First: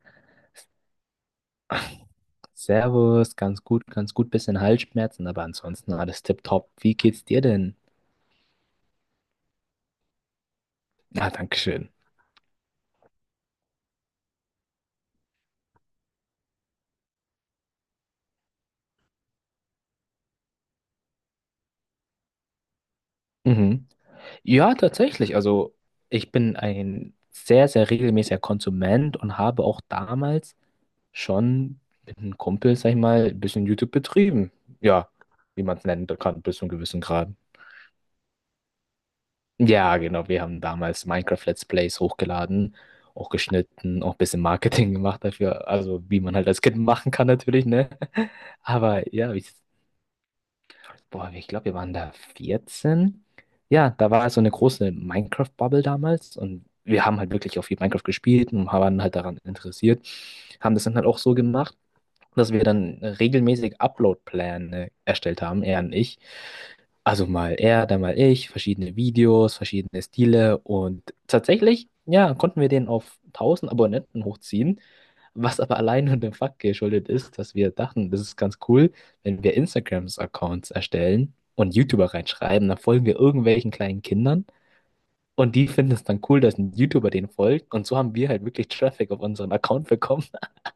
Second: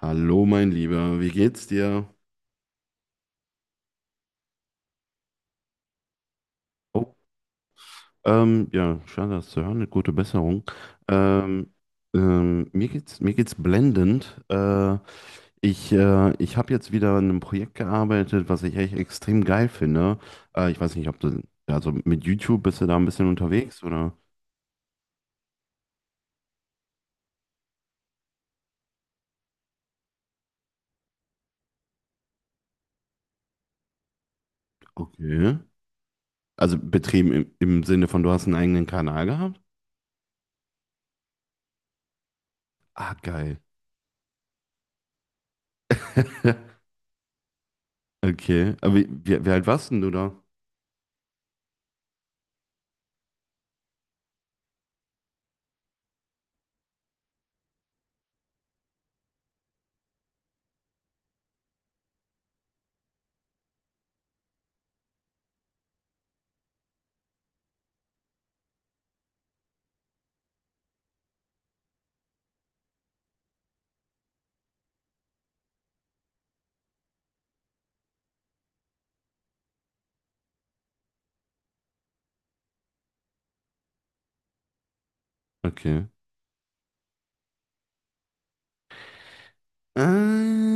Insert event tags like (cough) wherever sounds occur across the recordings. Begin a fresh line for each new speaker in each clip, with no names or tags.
Hallo, mein Lieber, wie geht's dir?
Servus, ganz gut, bisschen Halsschmerzen, aber ansonsten alles tipptopp. Wie
Oh,
geht's dir denn?
ja, schade, das zu hören, eine gute Besserung.
Ah,
Ähm,
Dankeschön.
mir geht's blendend. Ich habe jetzt wieder an einem Projekt gearbeitet, was ich echt extrem geil finde. Ich weiß nicht, also mit YouTube bist du da ein bisschen unterwegs
Mhm.
oder?
Ja, tatsächlich. Also, ich bin ein sehr, sehr regelmäßiger Konsument und habe auch damals schon mit einem Kumpel, sag ich mal, ein bisschen YouTube betrieben. Ja,
Okay.
wie man es nennen kann, bis zu einem
Also
gewissen Grad.
betrieben im Sinne von, du hast einen eigenen Kanal gehabt?
Ja, genau. Wir haben damals Minecraft Let's Plays hochgeladen,
Ah,
auch
geil.
geschnitten, auch ein bisschen Marketing (laughs) gemacht dafür. Also, wie man halt als Kind
(laughs)
machen kann, natürlich, ne? (laughs)
Okay. Aber wie,
Aber ja,
wie, wie
ich,
alt warst denn du da?
boah, ich glaube, wir waren da 14. Ja, da war so eine große Minecraft-Bubble damals und wir haben halt wirklich auch viel Minecraft gespielt und waren halt daran interessiert. Haben das dann halt auch so gemacht, dass wir dann regelmäßig Upload-Pläne erstellt haben, er und ich. Also mal er, dann mal ich, verschiedene Videos, verschiedene Stile und tatsächlich, ja, konnten wir den auf 1000 Abonnenten hochziehen, was aber allein nur dem Fakt geschuldet ist, dass wir dachten, das ist ganz cool, wenn wir Instagrams-Accounts erstellen und YouTuber reinschreiben, dann folgen wir irgendwelchen kleinen Kindern und die finden
Okay.
es dann cool, dass ein YouTuber den folgt, und so haben wir halt wirklich Traffic auf unseren Account bekommen.
Ah,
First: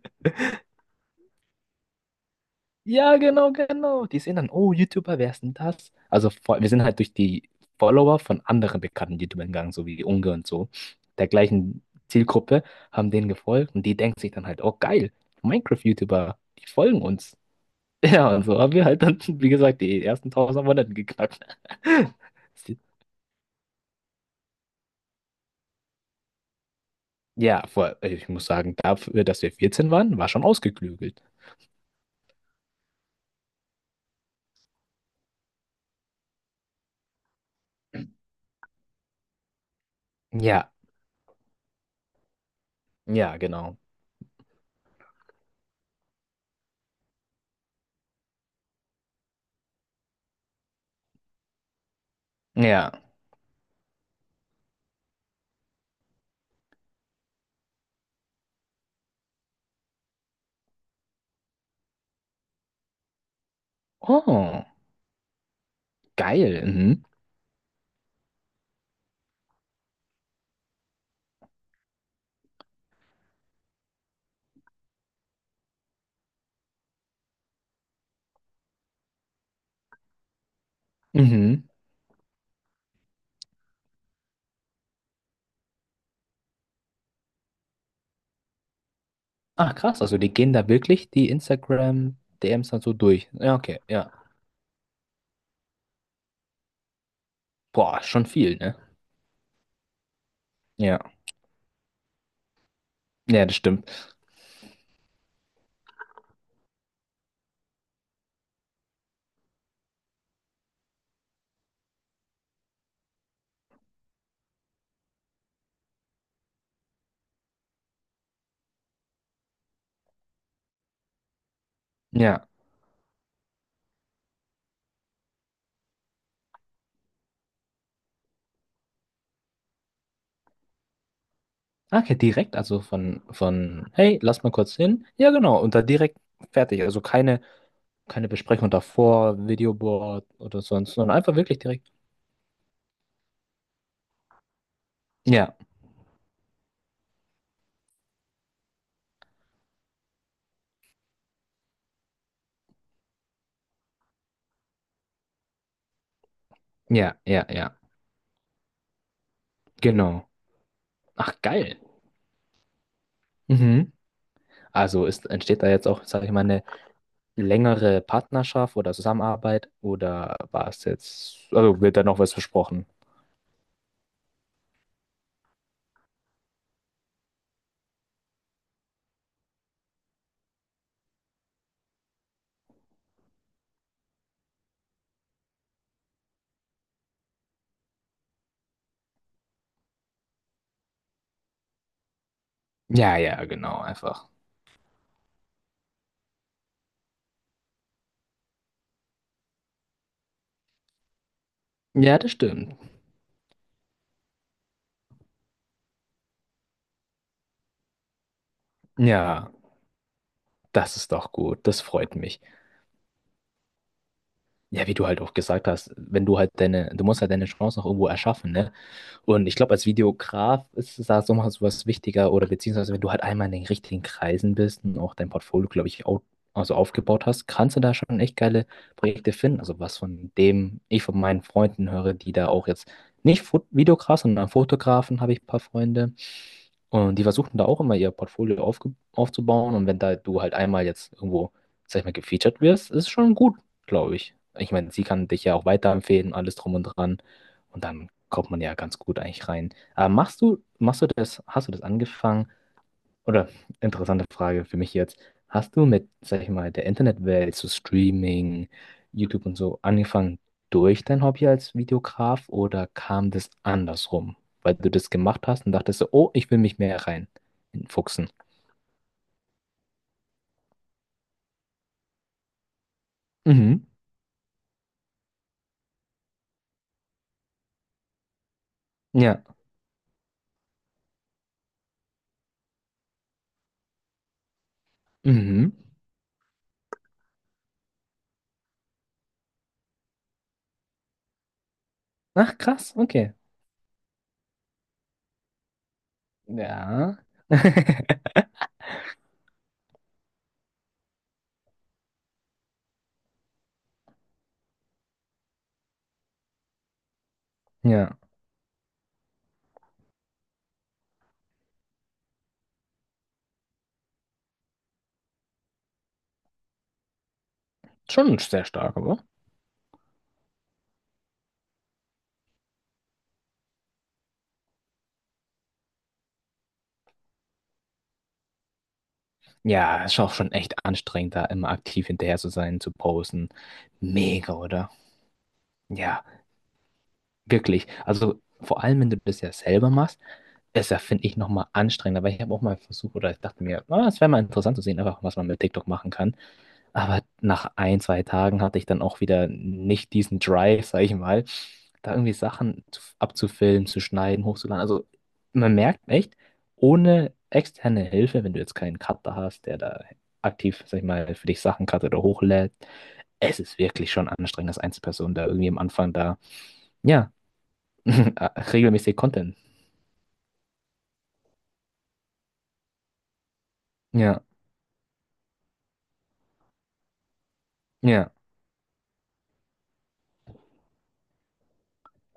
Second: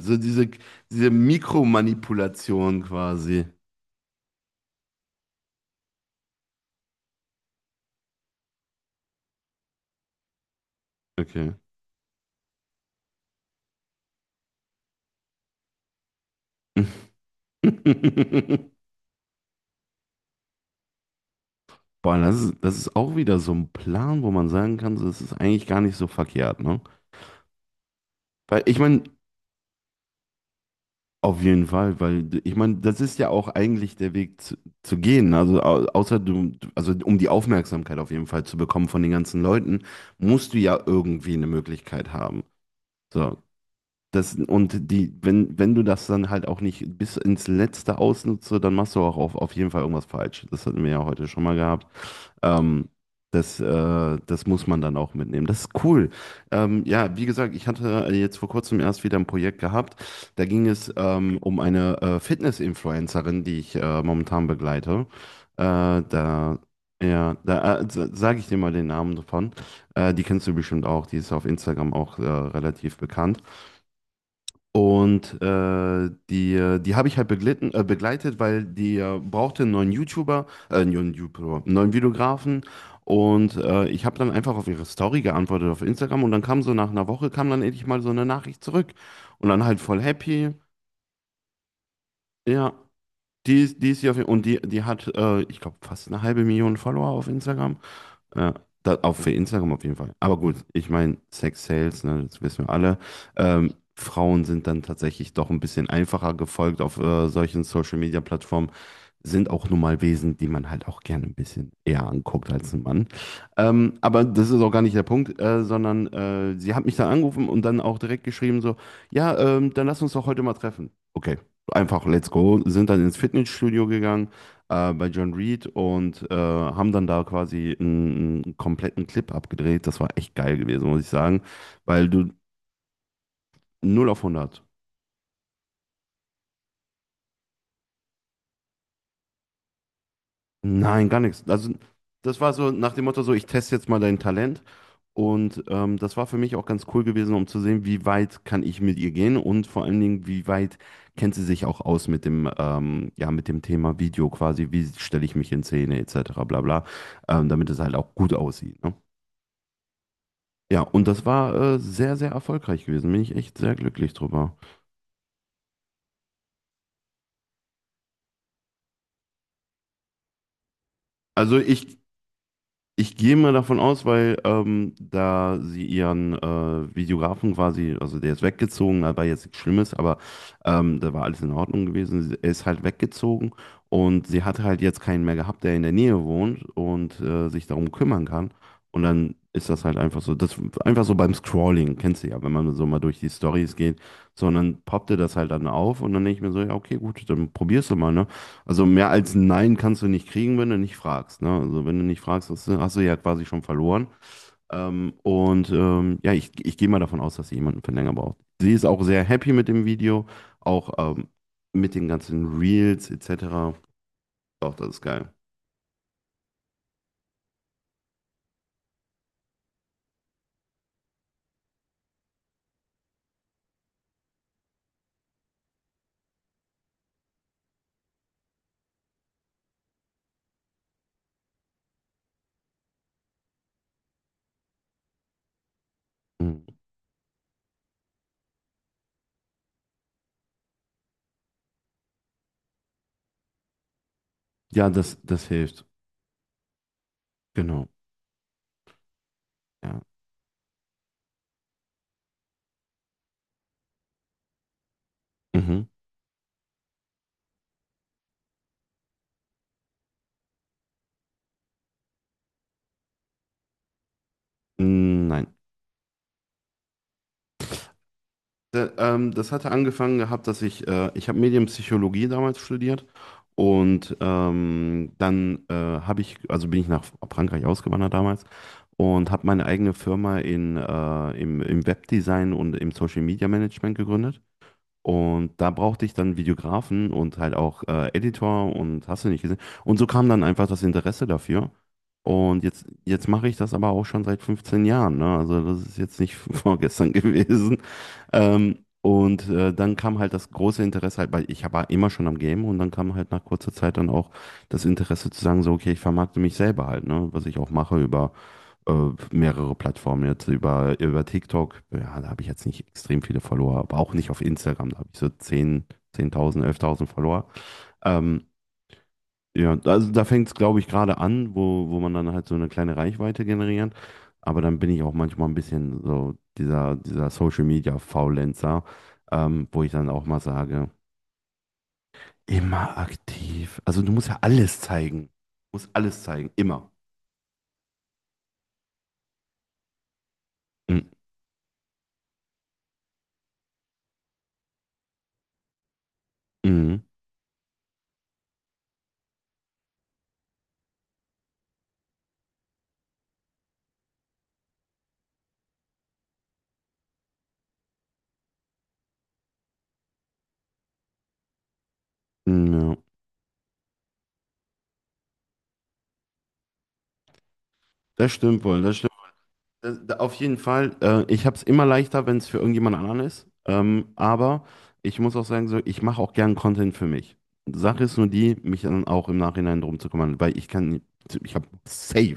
so diese Mikromanipulation
Ja,
quasi.
genau, genau. Die sehen dann, oh, YouTuber, wer ist denn das? Also vor- wir sind halt durch die Follower von anderen bekannten YouTubern gegangen, so wie Unge und so, der
Okay.
gleichen Zielgruppe, haben denen gefolgt und die denken sich dann halt, oh geil, Minecraft-YouTuber, die folgen uns. (laughs) Ja, und so haben wir
(laughs)
halt dann, wie gesagt, die ersten 1000 Abonnenten geknackt. (laughs)
Boah, das ist auch wieder so ein Plan, wo man sagen kann, so, das ist eigentlich gar nicht so verkehrt, ne?
Ja, vor, ich muss
Weil
sagen,
ich meine,
dafür, dass wir 14 waren, war schon ausgeklügelt.
auf jeden Fall, ich meine, das ist ja eigentlich der Weg zu gehen. Also um die Aufmerksamkeit auf jeden Fall zu bekommen von den ganzen Leuten, musst du
Ja,
ja irgendwie eine Möglichkeit haben.
ja,
So,
genau.
Das, und die, wenn, wenn du das dann halt auch nicht bis ins Letzte ausnutzt, dann machst du auch auf jeden Fall irgendwas falsch. Das hatten wir ja heute schon mal gehabt. Ähm,
Ja.
das muss man dann auch mitnehmen. Das ist cool. Ja, wie gesagt, ich hatte jetzt vor kurzem erst wieder ein Projekt gehabt. Da ging es um eine Fitness-Influencerin, die ich momentan
Oh,
begleite. Äh, da,
geil. Mhm.
ja, da sage ich dir mal den Namen davon. Die kennst du bestimmt auch. Die ist auf Instagram auch relativ bekannt. Und die habe ich halt begleitet, weil die brauchte einen neuen YouTuber,
Mhm.
einen neuen Videografen. Und ich habe dann einfach auf ihre Story geantwortet auf Instagram und dann kam so nach einer Woche, kam dann endlich mal so eine Nachricht zurück. Und dann
Ach
halt voll
krass, also die
happy.
gehen da wirklich die Instagram-DMs
Ja,
dann so durch. Ja, okay,
die ist hier
ja.
auf, und die, die hat, ich glaube, fast eine halbe Million Follower auf Instagram.
Boah, schon
Ja,
viel, ne?
da, auch für Instagram auf jeden Fall. Aber gut, ich
Ja,
meine, Sex Sales, ne, das wissen wir alle.
ja, das stimmt.
Frauen sind dann tatsächlich doch ein bisschen einfacher gefolgt auf solchen Social Media Plattformen sind auch nun mal Wesen, die man halt auch gerne ein bisschen eher anguckt als ein Mann. Aber das ist auch gar nicht der Punkt, sondern sie hat mich dann angerufen und dann auch direkt geschrieben so, ja, dann lass uns doch heute mal treffen. Okay, einfach let's
Ja.
go. Sind dann ins Fitnessstudio gegangen bei John Reed und haben dann da quasi einen kompletten Clip abgedreht. Das war echt geil gewesen, muss ich sagen,
Ah,
weil
okay,
du
direkt, also von,
null
hey,
auf
lass mal
hundert.
kurz hin. Ja, genau, und dann direkt fertig. Also keine, keine Besprechung davor, Videoboard oder sonst,
Nein,
sondern
gar
einfach
nichts.
wirklich
Also
direkt.
das war so nach dem Motto so, ich teste jetzt mal dein Talent.
Ja,
Und das war für mich auch ganz cool gewesen, um zu sehen, wie weit kann ich mit ihr gehen und vor allen Dingen, wie weit kennt sie sich auch aus mit dem, ja, mit dem Thema Video quasi, wie stelle ich mich in Szene etc. bla bla,
ja, ja,
damit
ja,
es halt auch gut aussieht. Ne?
genau.
Ja, und das
Ach,
war
geil.
sehr, sehr erfolgreich gewesen. Bin ich echt sehr
Mhm.
glücklich drüber.
Also ist, entsteht da jetzt auch, sage ich mal, eine längere Partnerschaft oder Zusammenarbeit oder war es jetzt,
Also
also wird
ich
da noch was versprochen?
Ich gehe mal davon aus, weil da sie ihren Videografen quasi, also der ist weggezogen, war jetzt nichts Schlimmes, aber da war alles in Ordnung gewesen. Er ist halt weggezogen und sie hat halt jetzt keinen mehr gehabt, der in der Nähe wohnt und sich darum kümmern kann. Und dann ist das halt einfach so, das einfach so beim Scrolling, kennst du ja, wenn man so mal
Ja,
durch die
ja,
Stories
genau,
geht,
einfach.
sondern poppte das halt dann auf und dann denke ich mir so, ja, okay, gut, dann probierst du mal, ne? Also mehr als ein Nein kannst du nicht kriegen, wenn du nicht fragst. Ne? Also wenn du
Ja,
nicht
das
fragst, hast
stimmt.
du, hast du ja quasi schon verloren. Und ja, ich gehe mal davon aus, dass sie jemanden für länger braucht. Sie ist auch sehr
Ja,
happy mit dem Video, auch
das ist doch gut. Das
mit den
freut mich.
ganzen Reels etc. Doch,
Ja,
das
wie
ist
du halt
geil.
auch gesagt hast, wenn du halt deine, du musst halt deine Chance noch irgendwo erschaffen, ne? Und ich glaube, als Videograf ist es da so mal sowas wichtiger oder beziehungsweise wenn du halt einmal in den richtigen Kreisen bist und auch dein Portfolio, glaube ich, au- also aufgebaut hast, kannst du da schon echt geile Projekte finden. Also was von dem ich von meinen Freunden höre, die da auch jetzt nicht Fot Videograf, sondern Fotografen, habe ich ein paar Freunde.
Mhm.
Und die versuchen da auch immer ihr Portfolio aufge aufzubauen. Und wenn da du halt einmal jetzt irgendwo, sag ich mal, gefeatured wirst, ist schon gut, glaube ich. Ich
Ja,
meine, sie
das,
kann dich
das
ja auch
hilft.
weiterempfehlen, alles drum und dran. Und
Genau.
dann kommt man ja ganz gut eigentlich rein.
Ja.
Aber machst du das, hast du das angefangen? Oder interessante Frage für mich jetzt. Hast du
Mhm.
mit, sag ich mal, der Internetwelt, so Streaming, YouTube und so angefangen durch dein Hobby als Videograf oder kam das andersrum? Weil du das
Mm,
gemacht
nein.
hast und dachtest so, oh, ich will mich mehr rein fuchsen.
Da, das hatte angefangen gehabt, dass ich habe Medienpsychologie damals studiert
Mhm.
und dann habe ich, also bin ich nach Frankreich ausgewandert damals und
Ja.
habe meine eigene Firma im Webdesign und im Social Media Management gegründet. Und da
Mhm.
brauchte ich dann Videografen und halt auch Editor und hast du nicht gesehen. Und so kam dann einfach das Interesse dafür.
Ach,
Und jetzt,
krass,
jetzt
okay.
mache ich das aber auch schon seit 15 Jahren, ne? Also das ist jetzt nicht (laughs) vorgestern
Ja.
gewesen.
(laughs)
Und dann kam halt das große Interesse halt, weil ich war immer schon am Game und dann kam halt nach kurzer Zeit dann auch das Interesse zu sagen, so, okay, ich vermarkte mich selber halt, ne? Was ich auch mache
Ja.
über äh, mehrere Plattformen jetzt, über TikTok, ja, da habe ich jetzt nicht extrem viele Follower, aber auch nicht auf Instagram, da habe ich so 10.000 11.000 Follower.
Schon
Ähm,
sehr stark, aber.
ja, also da fängt es, glaube ich, gerade an, wo man dann halt so eine kleine Reichweite generiert. Aber dann bin ich auch manchmal ein bisschen so dieser Social Media Faulenzer, wo ich
Ja,
dann
ist
auch
auch
mal
schon echt
sage,
anstrengend, da immer aktiv hinterher zu sein, zu
immer
posten.
aktiv. Also du musst ja
Mega,
alles
oder?
zeigen. Du musst alles
Ja,
zeigen, immer.
wirklich. Also vor allem, wenn du das ja selber machst, ist ja,
Mhm.
finde ich, nochmal anstrengender, weil ich habe auch mal versucht, oder ich dachte mir, ah, es wäre mal interessant zu sehen, einfach was man mit TikTok machen kann.
Mhm.
Aber nach ein, zwei Tagen hatte ich dann auch wieder nicht diesen Drive, sag ich mal, da irgendwie Sachen zu- abzufilmen, zu schneiden, hochzuladen. Also man merkt echt, ohne externe Hilfe, wenn du jetzt keinen Cutter hast, der da aktiv, sag ich mal, für dich Sachen cuttet oder hochlädt,
Ja,
es ist wirklich schon anstrengend, als Einzelperson da irgendwie am Anfang da, ja,
das stimmt
(laughs)
wohl.
regelmäßig Content.
Auf jeden Fall. Ich habe es immer leichter, wenn es für irgendjemand anderen ist.
Ja,
Aber ich muss auch sagen, so, ich mache auch gern Content für mich. Sache ist nur
ja,
die, mich dann auch im Nachhinein drum zu kümmern, weil ich kann, ich habe safe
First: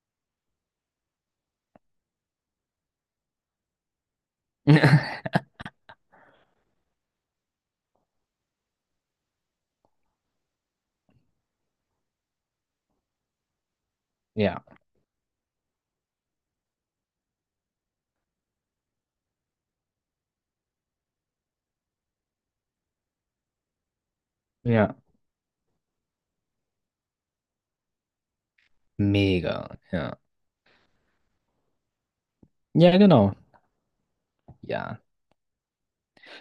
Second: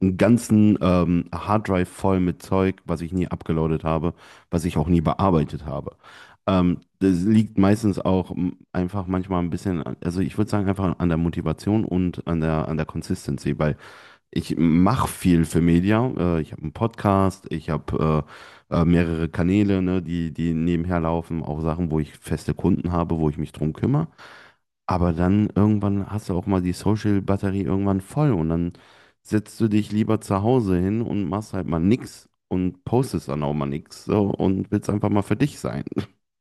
einen ganzen Harddrive voll mit Zeug, was ich nie abgeloadet habe, was ich auch nie
(laughs)
bearbeitet habe. Das liegt meistens auch einfach manchmal ein bisschen, also ich würde sagen, einfach an der Motivation und an der Consistency, weil ich
ja,
mache viel für Media. Ich habe einen Podcast, ich habe mehrere Kanäle, ne, die nebenher laufen, auch Sachen, wo ich feste Kunden habe, wo ich mich drum kümmere.
ja,
Aber dann irgendwann hast du auch mal die Social-Batterie irgendwann voll und dann setzt du
mega,
dich
ja.
lieber zu Hause hin und machst halt mal nix und
Ja,
postest
genau,
dann auch mal nix so, und willst
ja.
einfach mal für dich sein.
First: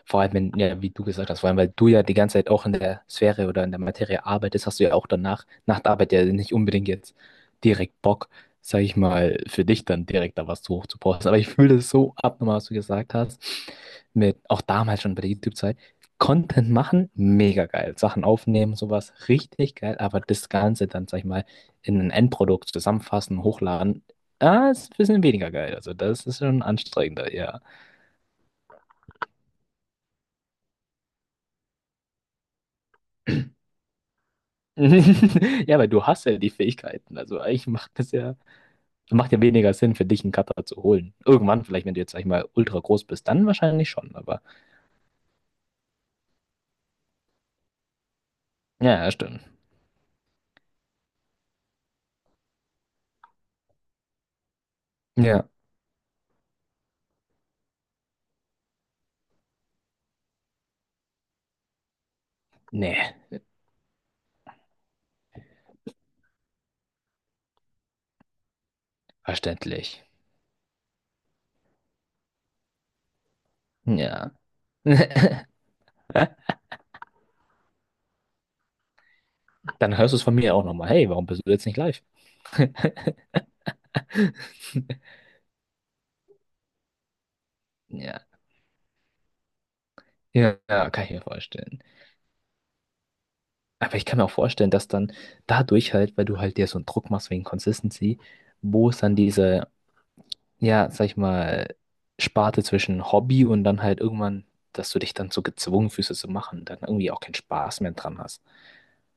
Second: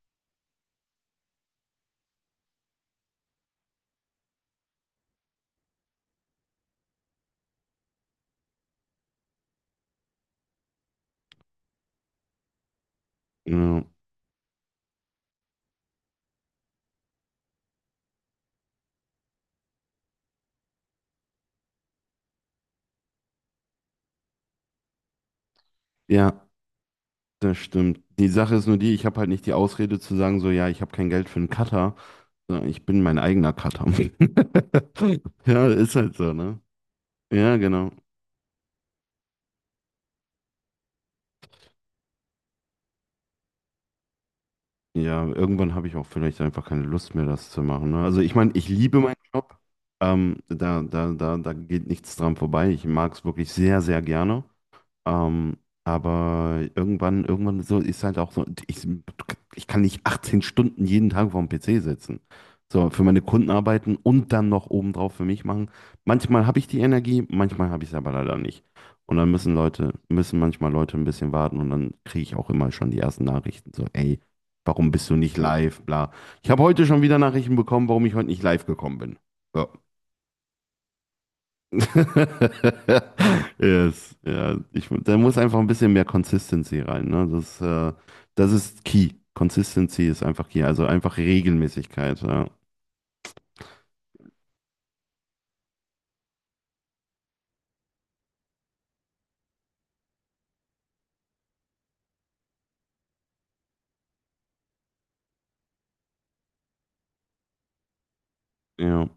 Vor allem, wenn, ja, wie du gesagt hast, vor allem, weil du ja die ganze Zeit auch in der Sphäre oder in der Materie arbeitest, hast du ja auch danach, nach der Arbeit ja nicht unbedingt jetzt direkt Bock, sag ich mal, für dich dann direkt da was zu hoch zu posten. Aber ich fühle es so abnormal, was du gesagt hast,
Ja,
mit, auch damals schon bei der YouTube-Zeit. Content machen, mega geil. Sachen aufnehmen, sowas, richtig geil. Aber das Ganze dann, sag ich mal, in ein Endprodukt zusammenfassen, hochladen, ah, ist ein bisschen weniger geil. Also das
ja,
ist schon anstrengender,
das
ja.
stimmt. Die Sache ist nur die, ich habe halt nicht die Ausrede zu sagen, so, ja, ich habe kein Geld für einen Cutter, sondern ich bin mein eigener Cutter. (laughs) (laughs) Ja,
(laughs) Ja, weil
ist
du
halt
hast
so,
ja die
ne?
Fähigkeiten. Also
Ja,
eigentlich
genau.
macht das ja, macht ja weniger Sinn für dich, einen Cutter zu holen. Irgendwann, vielleicht, wenn du jetzt, sag ich mal, ultra groß bist, dann wahrscheinlich schon, aber.
Ja, irgendwann habe ich auch vielleicht einfach keine Lust mehr, das zu machen. Ne? Also ich meine, ich liebe
Ja, ja,
meinen
stimmt.
Job. Da geht nichts dran vorbei. Ich mag es wirklich sehr, sehr gerne.
Ja.
Ähm, aber irgendwann so ist halt auch so, ich kann nicht 18 Stunden jeden Tag vorm PC sitzen. So, für
Nee,
meine Kunden arbeiten und dann noch obendrauf für mich machen. Manchmal habe ich die Energie, manchmal habe ich es aber leider nicht. Und dann müssen Leute,
verständlich.
müssen manchmal Leute ein bisschen warten und dann kriege ich auch immer schon die ersten Nachrichten. So, ey,
Ja.
warum bist du nicht
(laughs)
live? Bla. Ich habe heute schon wieder Nachrichten bekommen, warum ich heute nicht live gekommen bin. So.
Dann hörst du es von mir auch nochmal. Hey, warum bist du jetzt nicht live?
(laughs) Yes, ja, da muss einfach ein bisschen mehr Consistency rein, ne? Das, äh,
Ja.
das ist key. Consistency ist einfach
Ja,
key, also
ja, kann ich
einfach
mir vorstellen.
Regelmäßigkeit, ja.
Aber ich kann mir auch vorstellen, dass dann dadurch halt, weil du halt dir so einen Druck machst wegen Consistency, wo es dann diese, ja, sag ich mal, Sparte zwischen Hobby und dann halt irgendwann, dass du dich dann so gezwungen fühlst, es zu machen, dann irgendwie auch keinen Spaß mehr dran hast.
Ja.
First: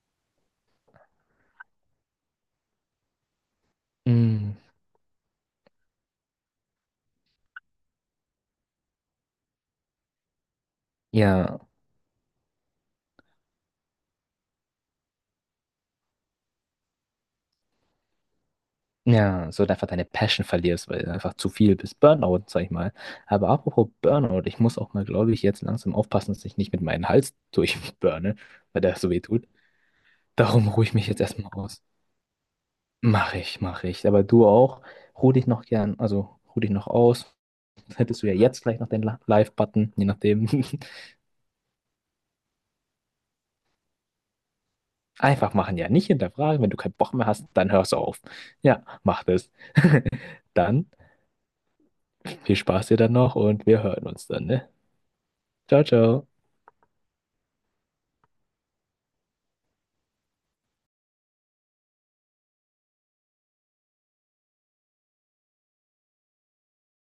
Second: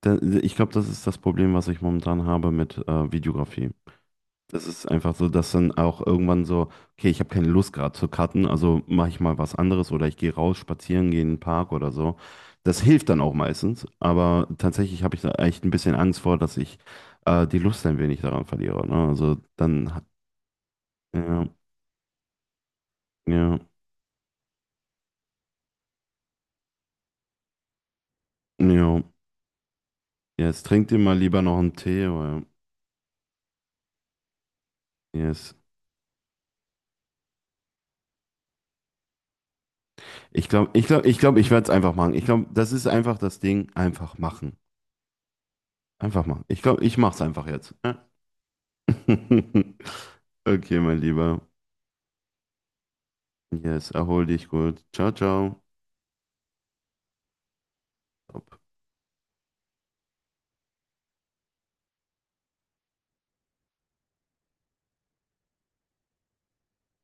Da, ich glaube, das ist das Problem, was ich momentan habe mit Videografie.
Mm,
Das ist einfach so, dass dann auch irgendwann so, okay, ich habe keine Lust gerade zu cutten, also mache ich mal was anderes oder ich gehe raus, spazieren, gehe in den
ja,
Park oder so. Das hilft dann auch meistens, aber tatsächlich habe ich da echt ein bisschen Angst vor, dass ich die Lust ein wenig daran verliere. Ne? Also
ja, so einfach
dann,
deine Passion verlierst, weil du einfach
ja,
zu viel bist. Burnout, sag ich mal.
ja,
Aber
ja.
apropos Burnout, ich muss auch mal, glaube ich, jetzt langsam aufpassen, dass ich nicht mit meinem Hals durchburne, weil der
Ja,
so weh tut.
jetzt
Darum ruhe
trinkt
ich
dir
mich
mal
jetzt
lieber
erstmal
noch einen
aus.
Tee oder,
Mach ich, mach ich. Aber du auch, ruh dich
yes.
noch gern, also ruh dich noch aus. Hättest du ja jetzt gleich noch den La- Live-Button, je nachdem.
Ich glaube, ich
(laughs)
glaube, ich glaube, ich werde es einfach machen. Ich glaube, das ist einfach das Ding, einfach machen.
Einfach machen, ja. Nicht
Einfach machen. Ich
hinterfragen. Wenn du
glaube,
keinen
ich mache
Bock
es
mehr
einfach
hast, dann
jetzt.
hörst du
ja?
auf. Ja, mach das.
(laughs)
(laughs)
Okay,
Dann
mein Lieber.
viel Spaß dir dann noch und wir
Yes,
hören
erhol
uns dann,
dich
ne?
gut. Ciao, ciao.
Ciao, ciao.